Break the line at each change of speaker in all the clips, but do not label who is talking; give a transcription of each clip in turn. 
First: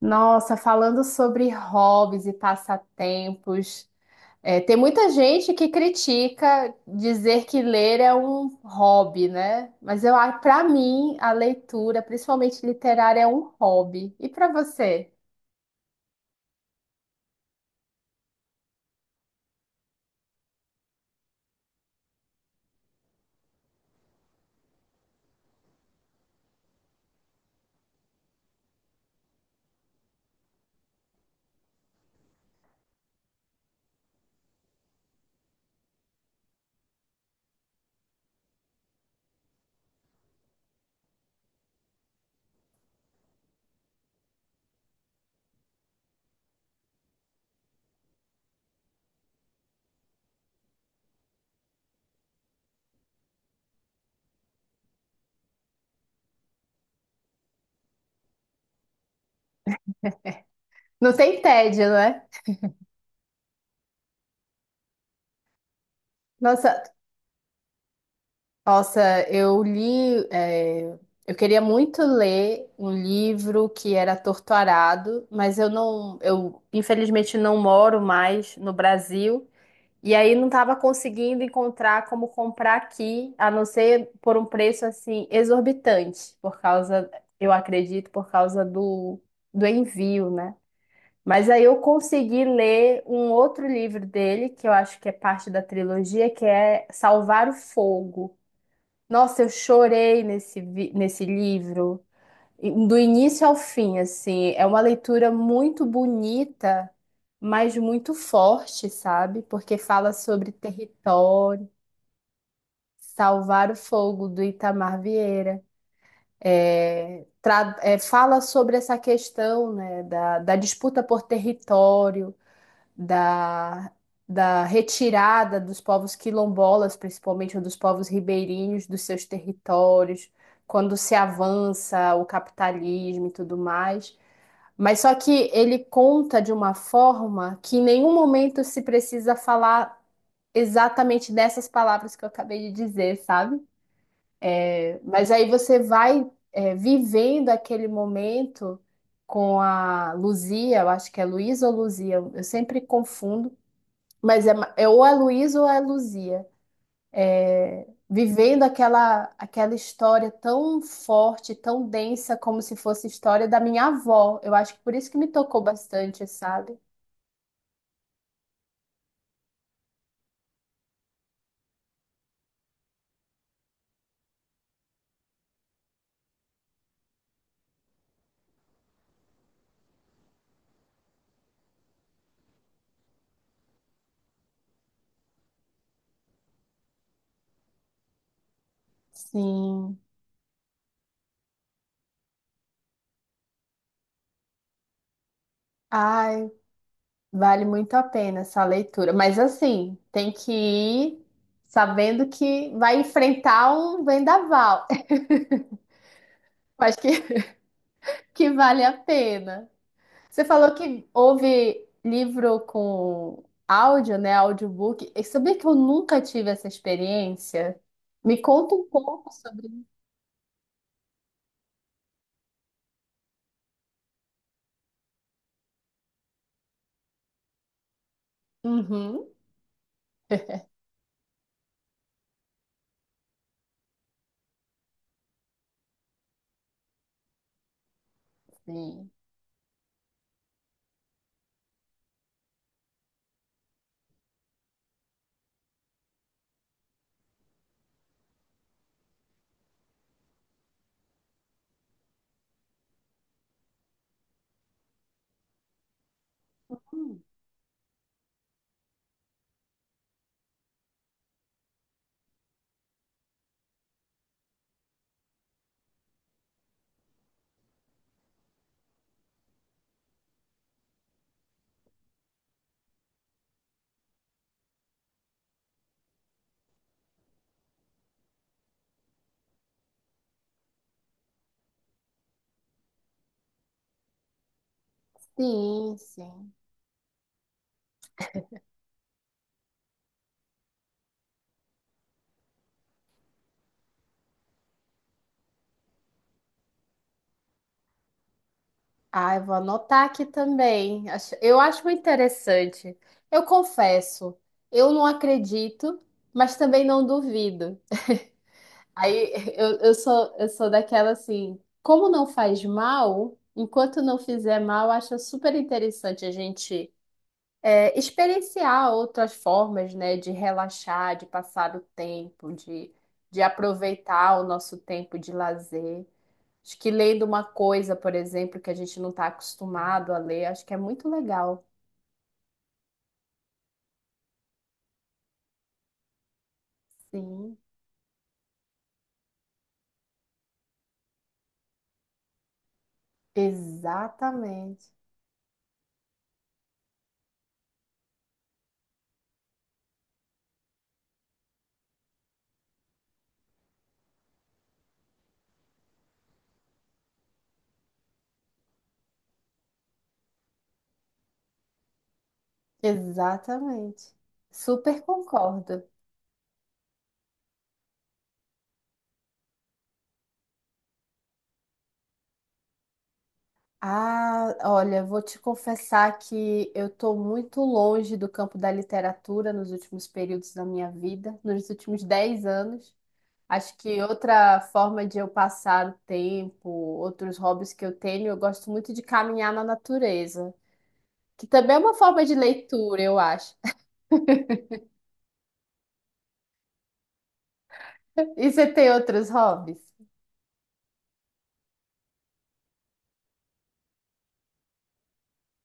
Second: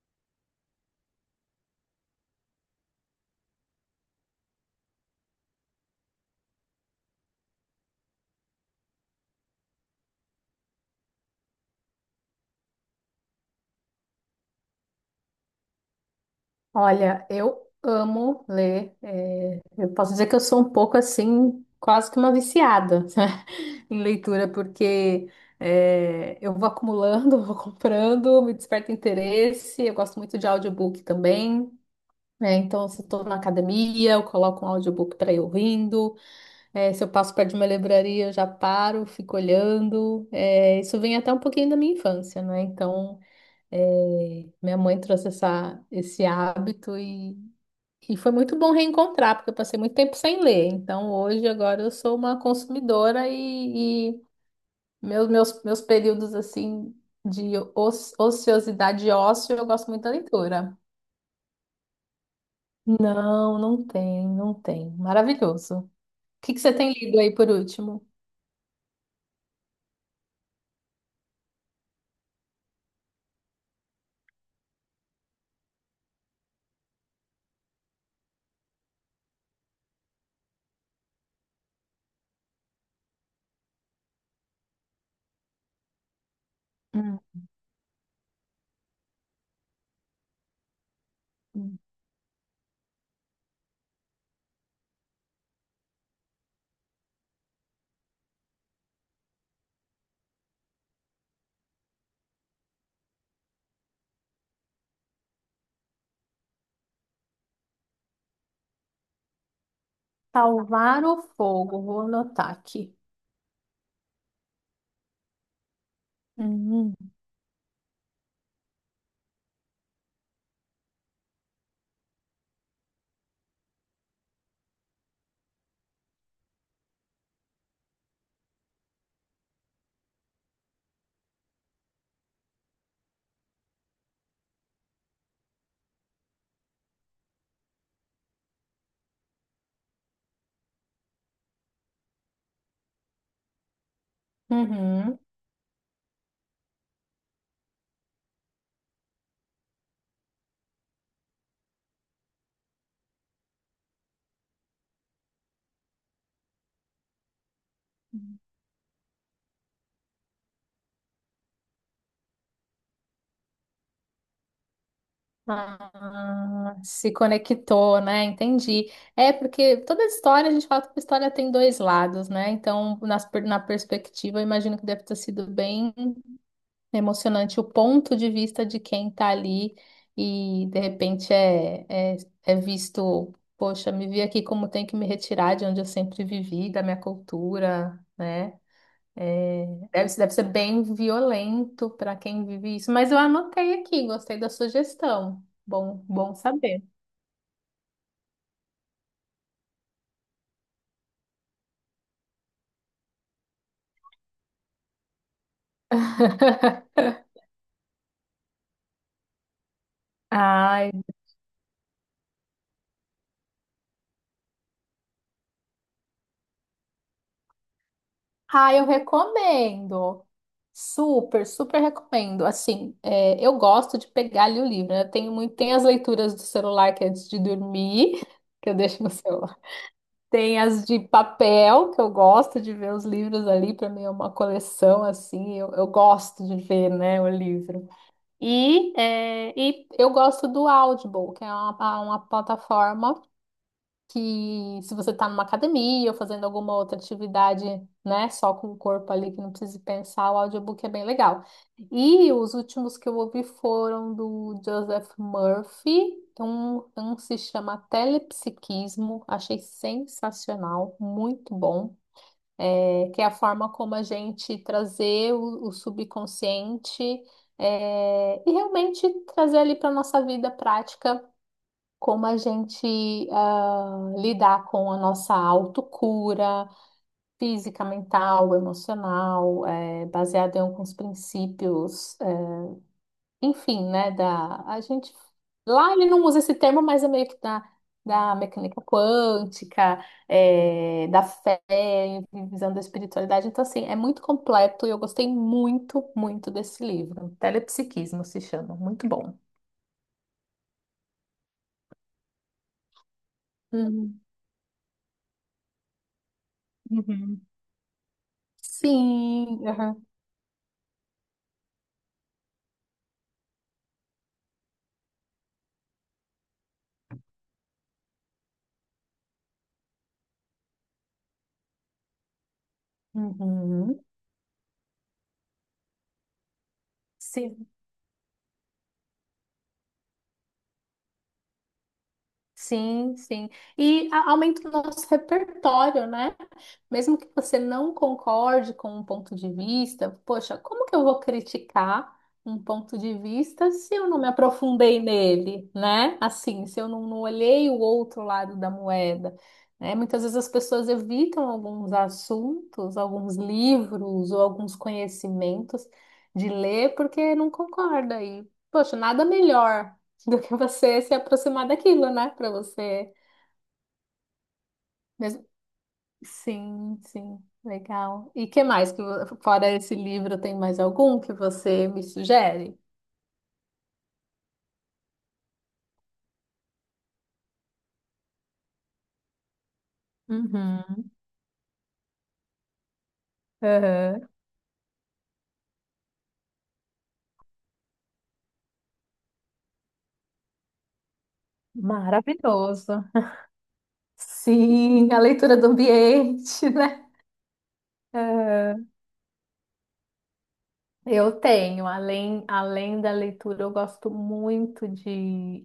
Nossa, falando sobre hobbies e passatempos, tem muita gente que critica dizer que ler é um hobby, né? Para mim, a leitura, principalmente literária, é um hobby. E para você?
Olha, eu amo ler. Eu posso dizer que eu sou um pouco assim, quase que uma viciada em leitura, porque eu vou acumulando, vou comprando, me desperta interesse. Eu gosto muito de audiobook também, né? Então, se eu estou na academia, eu coloco um audiobook para ir ouvindo. Se eu passo perto de uma livraria, eu já paro, fico olhando. Isso vem até um pouquinho da minha infância, né? Então, minha mãe trouxe esse hábito e foi muito bom reencontrar, porque eu passei muito tempo sem ler. Então, hoje, agora, eu sou uma consumidora e meus períodos, assim, de ociosidade e ócio, eu gosto muito da leitura.
Não tem tédio, né?
Não, não tem, não tem. Maravilhoso. O que que você
Nossa,
tem lido aí por último?
nossa, eu li, eu queria muito ler um livro que era Torto Arado, eu infelizmente não moro mais no Brasil. E aí não estava conseguindo encontrar como comprar aqui, a não ser por um preço assim exorbitante, eu acredito, por causa do envio, né? Mas aí eu
Hum.
consegui ler um outro livro dele, que eu acho que é parte da trilogia, que é Salvar o Fogo. Nossa, eu chorei nesse livro do início ao fim, assim, é uma leitura muito bonita, mas muito forte, sabe? Porque fala sobre
Salvar o
território,
Fogo, vou anotar aqui.
salvar o fogo do Itamar Vieira.
Uhum.
Fala sobre essa questão, né, da disputa por território, da, da retirada dos povos quilombolas, principalmente, ou dos povos ribeirinhos dos seus territórios, quando se avança o capitalismo e tudo mais. Mas só que ele conta de uma forma que em nenhum momento se precisa falar exatamente dessas palavras que eu acabei de dizer, sabe?
Uhum.
Mas aí você vai, vivendo aquele momento com a Luzia, eu acho que é Luísa ou Luzia, eu sempre confundo, mas é ou a Luísa ou é a Luzia. Vivendo aquela história tão forte, tão densa, como se fosse história da minha avó. Eu acho que por isso que me tocou bastante,
Ah,
sabe?
se conectou, né? Entendi. É porque toda história, a gente fala que toda história tem dois lados, né? Então, na perspectiva, eu imagino que deve ter sido bem emocionante o ponto de vista de quem tá ali e de repente é, é visto, poxa, me vi aqui como tenho que me retirar de onde eu sempre vivi, da minha cultura, né? É,
Sim.
deve ser bem violento para quem vive isso, mas eu anotei aqui, gostei da sugestão. Bom, bom
Ai,
saber.
vale muito a pena essa leitura. Mas assim, tem que ir sabendo que vai enfrentar um vendaval. Eu acho que vale a pena. Você falou
Ai,
que houve livro com áudio, né? Audiobook. E sabia que eu nunca tive essa experiência? Me conta
ai eu
um pouco sobre.
recomendo. Super, super recomendo. Assim, eu gosto de pegar ali o livro, né? Eu tenho muito, tem as leituras do celular que é antes de dormir, que eu deixo no
Uhum,
celular. Tem as de papel, que eu gosto de ver os livros ali, para mim é uma coleção assim, eu gosto de ver, né, o livro. E,
sim.
é, e eu gosto do Audible, que é uma plataforma que, se você está numa academia ou fazendo alguma outra atividade, né, só com o corpo ali, que não precise pensar, o audiobook é bem legal. E os últimos que eu ouvi foram do Joseph Murphy, um
Hum,
se chama Telepsiquismo, achei sensacional, muito bom, que é a forma como a gente trazer o subconsciente, e realmente trazer ali para a nossa vida prática como a gente ah, lidar com a nossa autocura física, mental, emocional, é, baseado em alguns princípios, enfim, né, da a gente, lá
sim,
ele não usa
sim.
esse termo, mas é meio que da mecânica quântica, é, da fé, visão da espiritualidade. Então, assim, é muito completo e eu gostei muito, muito desse livro. Telepsiquismo se chama, muito bom.
Ah, eu vou anotar aqui também. Eu acho muito interessante. Eu
Uhum.
confesso, eu não acredito, mas também não
Uhum.
duvido. Aí
Sim, aham,
eu sou daquela assim, como não faz mal, enquanto não fizer mal, acho super interessante a gente experienciar outras formas, né, de relaxar, de passar o tempo, de
uhum.
aproveitar o nosso tempo de lazer. Acho que lendo uma
Sim.
coisa, por exemplo, que a gente não está acostumado a ler, acho que é muito legal.
Sim, sim. Aumenta o nosso repertório, né? Mesmo que
Sim,
você não concorde com um ponto de vista, poxa, como que eu vou criticar um ponto de vista se eu não me
exatamente.
aprofundei nele, né? Assim, se eu não, não olhei o outro lado da moeda, né? Muitas vezes as pessoas evitam alguns assuntos, alguns livros ou alguns conhecimentos de ler porque não concorda. E, poxa, nada melhor do que você se aproximar daquilo, né? Para você
Exatamente. Super
mesmo.
concordo.
Sim, sim, legal. E que mais que fora esse livro tem mais algum que você me sugere?
Ah, olha, vou te confessar que eu estou muito longe do campo da literatura nos últimos períodos da minha
Uhum,
vida, nos últimos 10 anos. Acho que
uhum.
outra forma de eu passar o tempo, outros hobbies que eu tenho, eu gosto muito de caminhar na natureza, que também é uma forma de leitura,
Maravilhoso.
eu acho.
Sim, a leitura do ambiente, né?
E você
Aham.
tem outros hobbies?
Eu tenho, além, além da leitura, eu gosto muito de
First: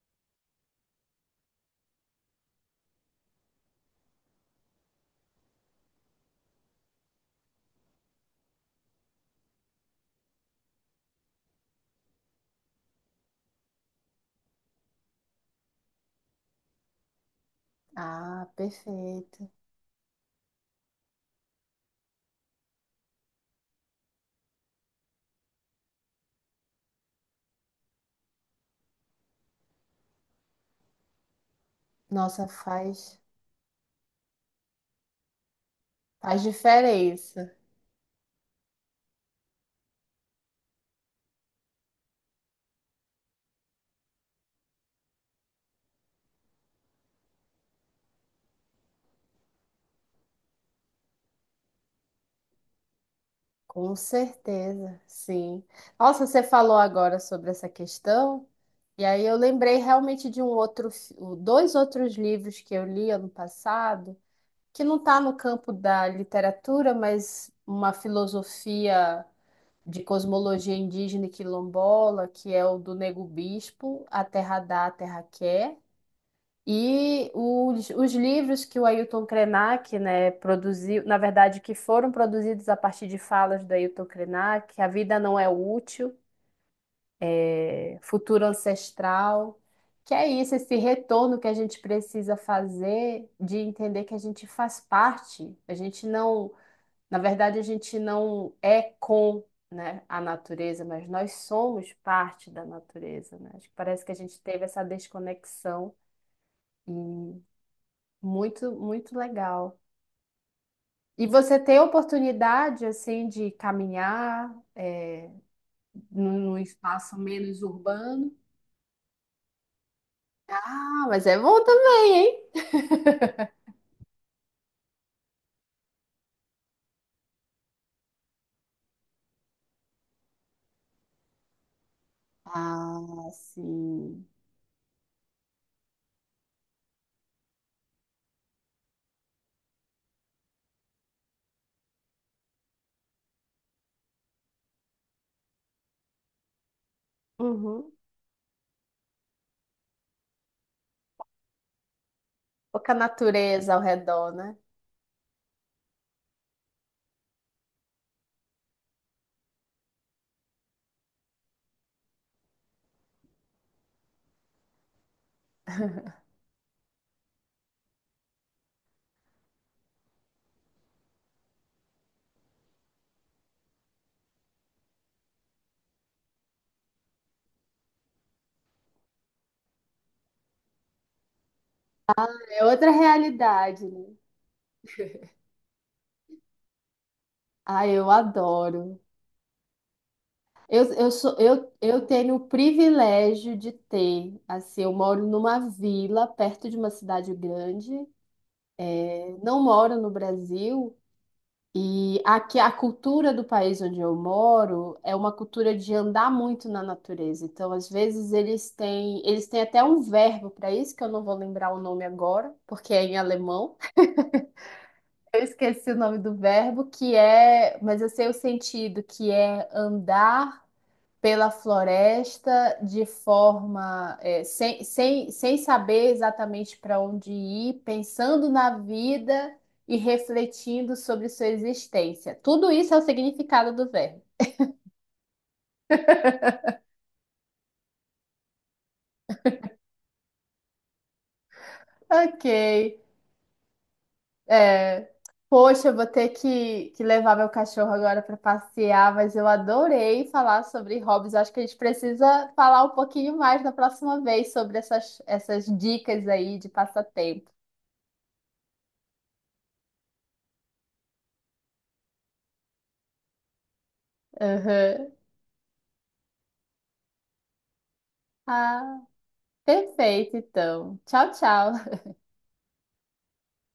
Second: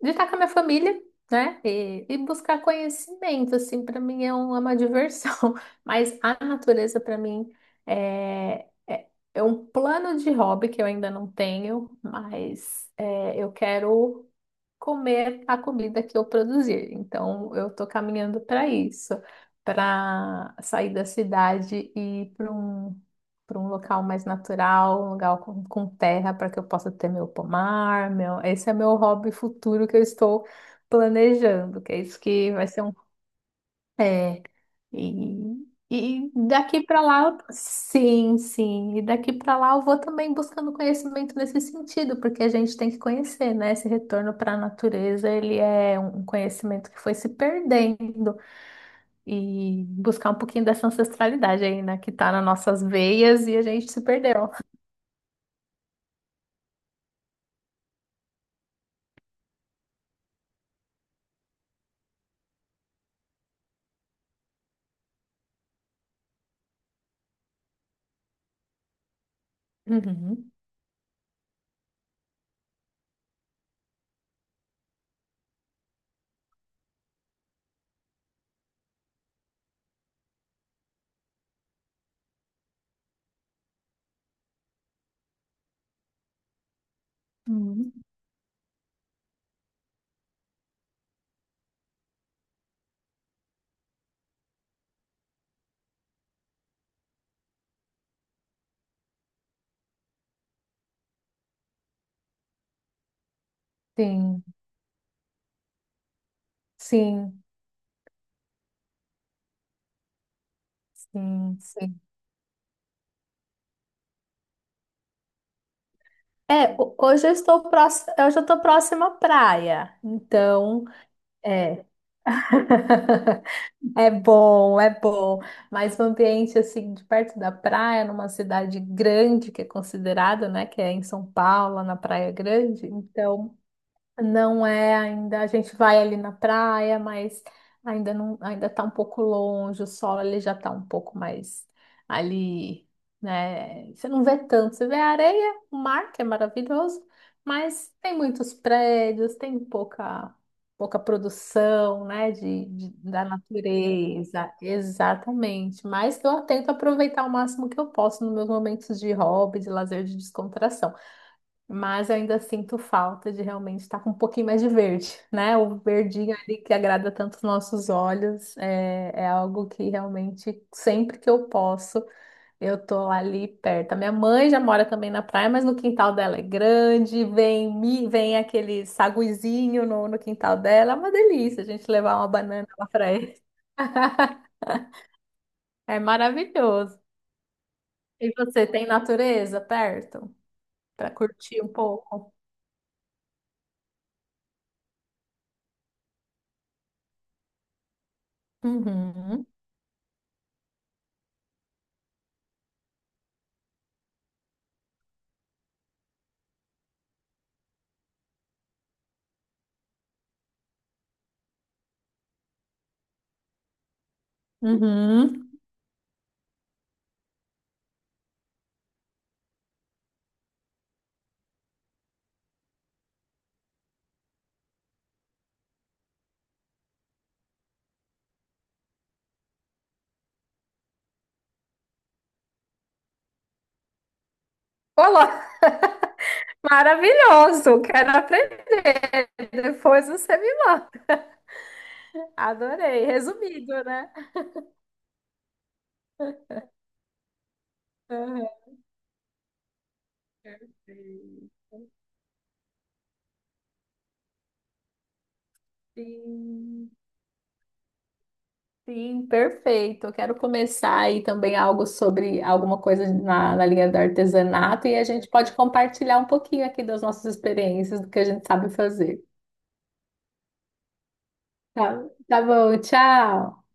estar com a minha família, né? E buscar conhecimento, assim, para mim é uma diversão. Mas a natureza, para mim, é, é, é um plano de hobby que eu ainda não tenho, mas é, eu quero comer a comida que eu produzir. Então, eu estou caminhando
Ah,
para isso,
perfeito.
para sair da cidade e ir para para um local mais natural, um lugar com terra, para que eu possa ter meu pomar. Meu... Esse é meu hobby futuro que eu estou planejando, que é isso
Nossa,
que vai ser um.
faz,
É, e
faz
daqui para lá,
diferença.
sim, sim. E daqui para lá eu vou também buscando conhecimento nesse sentido, porque a gente tem que conhecer, né? Esse retorno para a natureza, ele é um conhecimento que foi se perdendo, e buscar um pouquinho dessa ancestralidade aí, né? Que tá nas nossas veias e a gente
Com
se perdeu.
certeza, sim. Nossa, você falou agora sobre essa questão, e aí eu lembrei realmente de dois outros livros que eu li ano passado, que não está no campo da literatura, mas uma filosofia de
Uhum.
cosmologia indígena e quilombola, que é o do Nego Bispo, A Terra Dá, a Terra Quer. E os livros que o Ailton Krenak, né, produziu, na verdade, que foram produzidos a partir de falas do Ailton Krenak, A Vida Não é Útil,
Uhum.
é, futuro ancestral, que é isso, esse retorno que a gente precisa fazer de entender que a gente faz parte, a gente não, na verdade, a gente não é com, né, a natureza, mas nós somos parte da natureza, né? Acho que parece que a gente
Sim,
teve essa desconexão e
sim,
muito, muito legal. E você
sim,
tem a
sim.
oportunidade, assim, de caminhar, é, num
É,
espaço
hoje eu
menos
estou próxima, eu
urbano?
já estou próxima à praia, então
Ah, mas é bom
é.
também, hein?
É bom, mas um ambiente assim de perto da praia, numa cidade grande que é considerada, né, que é em São Paulo, na Praia Grande,
Ah,
então
sim.
não é ainda, a gente vai ali na praia, mas ainda não, ainda tá um pouco longe, o sol ele já tá um pouco mais ali, né? Você não vê tanto, você vê a areia, o mar, que é maravilhoso,
Uhum.
mas tem muitos prédios, tem pouca produção, né,
Pouca
da
natureza ao redor,
natureza,
né?
exatamente. Mas eu tento aproveitar o máximo que eu posso nos meus momentos de hobby, de lazer, de descontração. Mas eu ainda sinto falta de realmente estar com um pouquinho mais de verde, né? O verdinho ali que agrada tanto os nossos olhos é algo que realmente sempre que eu posso eu tô ali perto. A minha mãe já mora também na praia, mas no quintal dela é grande, vem vem aquele saguizinho no quintal dela, é uma delícia a gente levar uma
É
banana lá
outra
pra ele.
realidade, né?
É maravilhoso.
Ah, eu
E você tem
adoro.
natureza perto para curtir um
Eu
pouco?
tenho o privilégio de ter, assim, eu moro numa vila perto de uma cidade grande. Eu
Uhum.
não moro no Brasil, e aqui a cultura do país onde eu moro é uma cultura de andar muito na natureza. Então, às vezes, eles têm até um verbo para isso, que eu não vou lembrar o nome agora, porque é em alemão. Eu
Uhum.
esqueci o nome do verbo, que é, mas eu sei o sentido, que é andar pela floresta de forma, é, sem saber exatamente para onde ir, pensando na vida e refletindo sobre sua existência. Tudo isso é o significado do verbo.
Olá, maravilhoso, quero aprender. Depois você me manda.
Ok.
Adorei, resumido, né?
É, poxa, eu vou ter que levar meu cachorro agora para
Aham.
passear, mas eu adorei falar sobre hobbies. Acho que a
Perfeito.
gente precisa falar um pouquinho mais na próxima vez sobre essas dicas aí de
Sim,
passatempo.
sim, perfeito. Eu quero começar aí também algo sobre alguma coisa na linha do artesanato e a
Aham.
gente pode compartilhar um pouquinho aqui das nossas experiências, do que a gente sabe
Ah,
fazer.
perfeito, então. Tchau, tchau.
Tá, tá bom, tchau.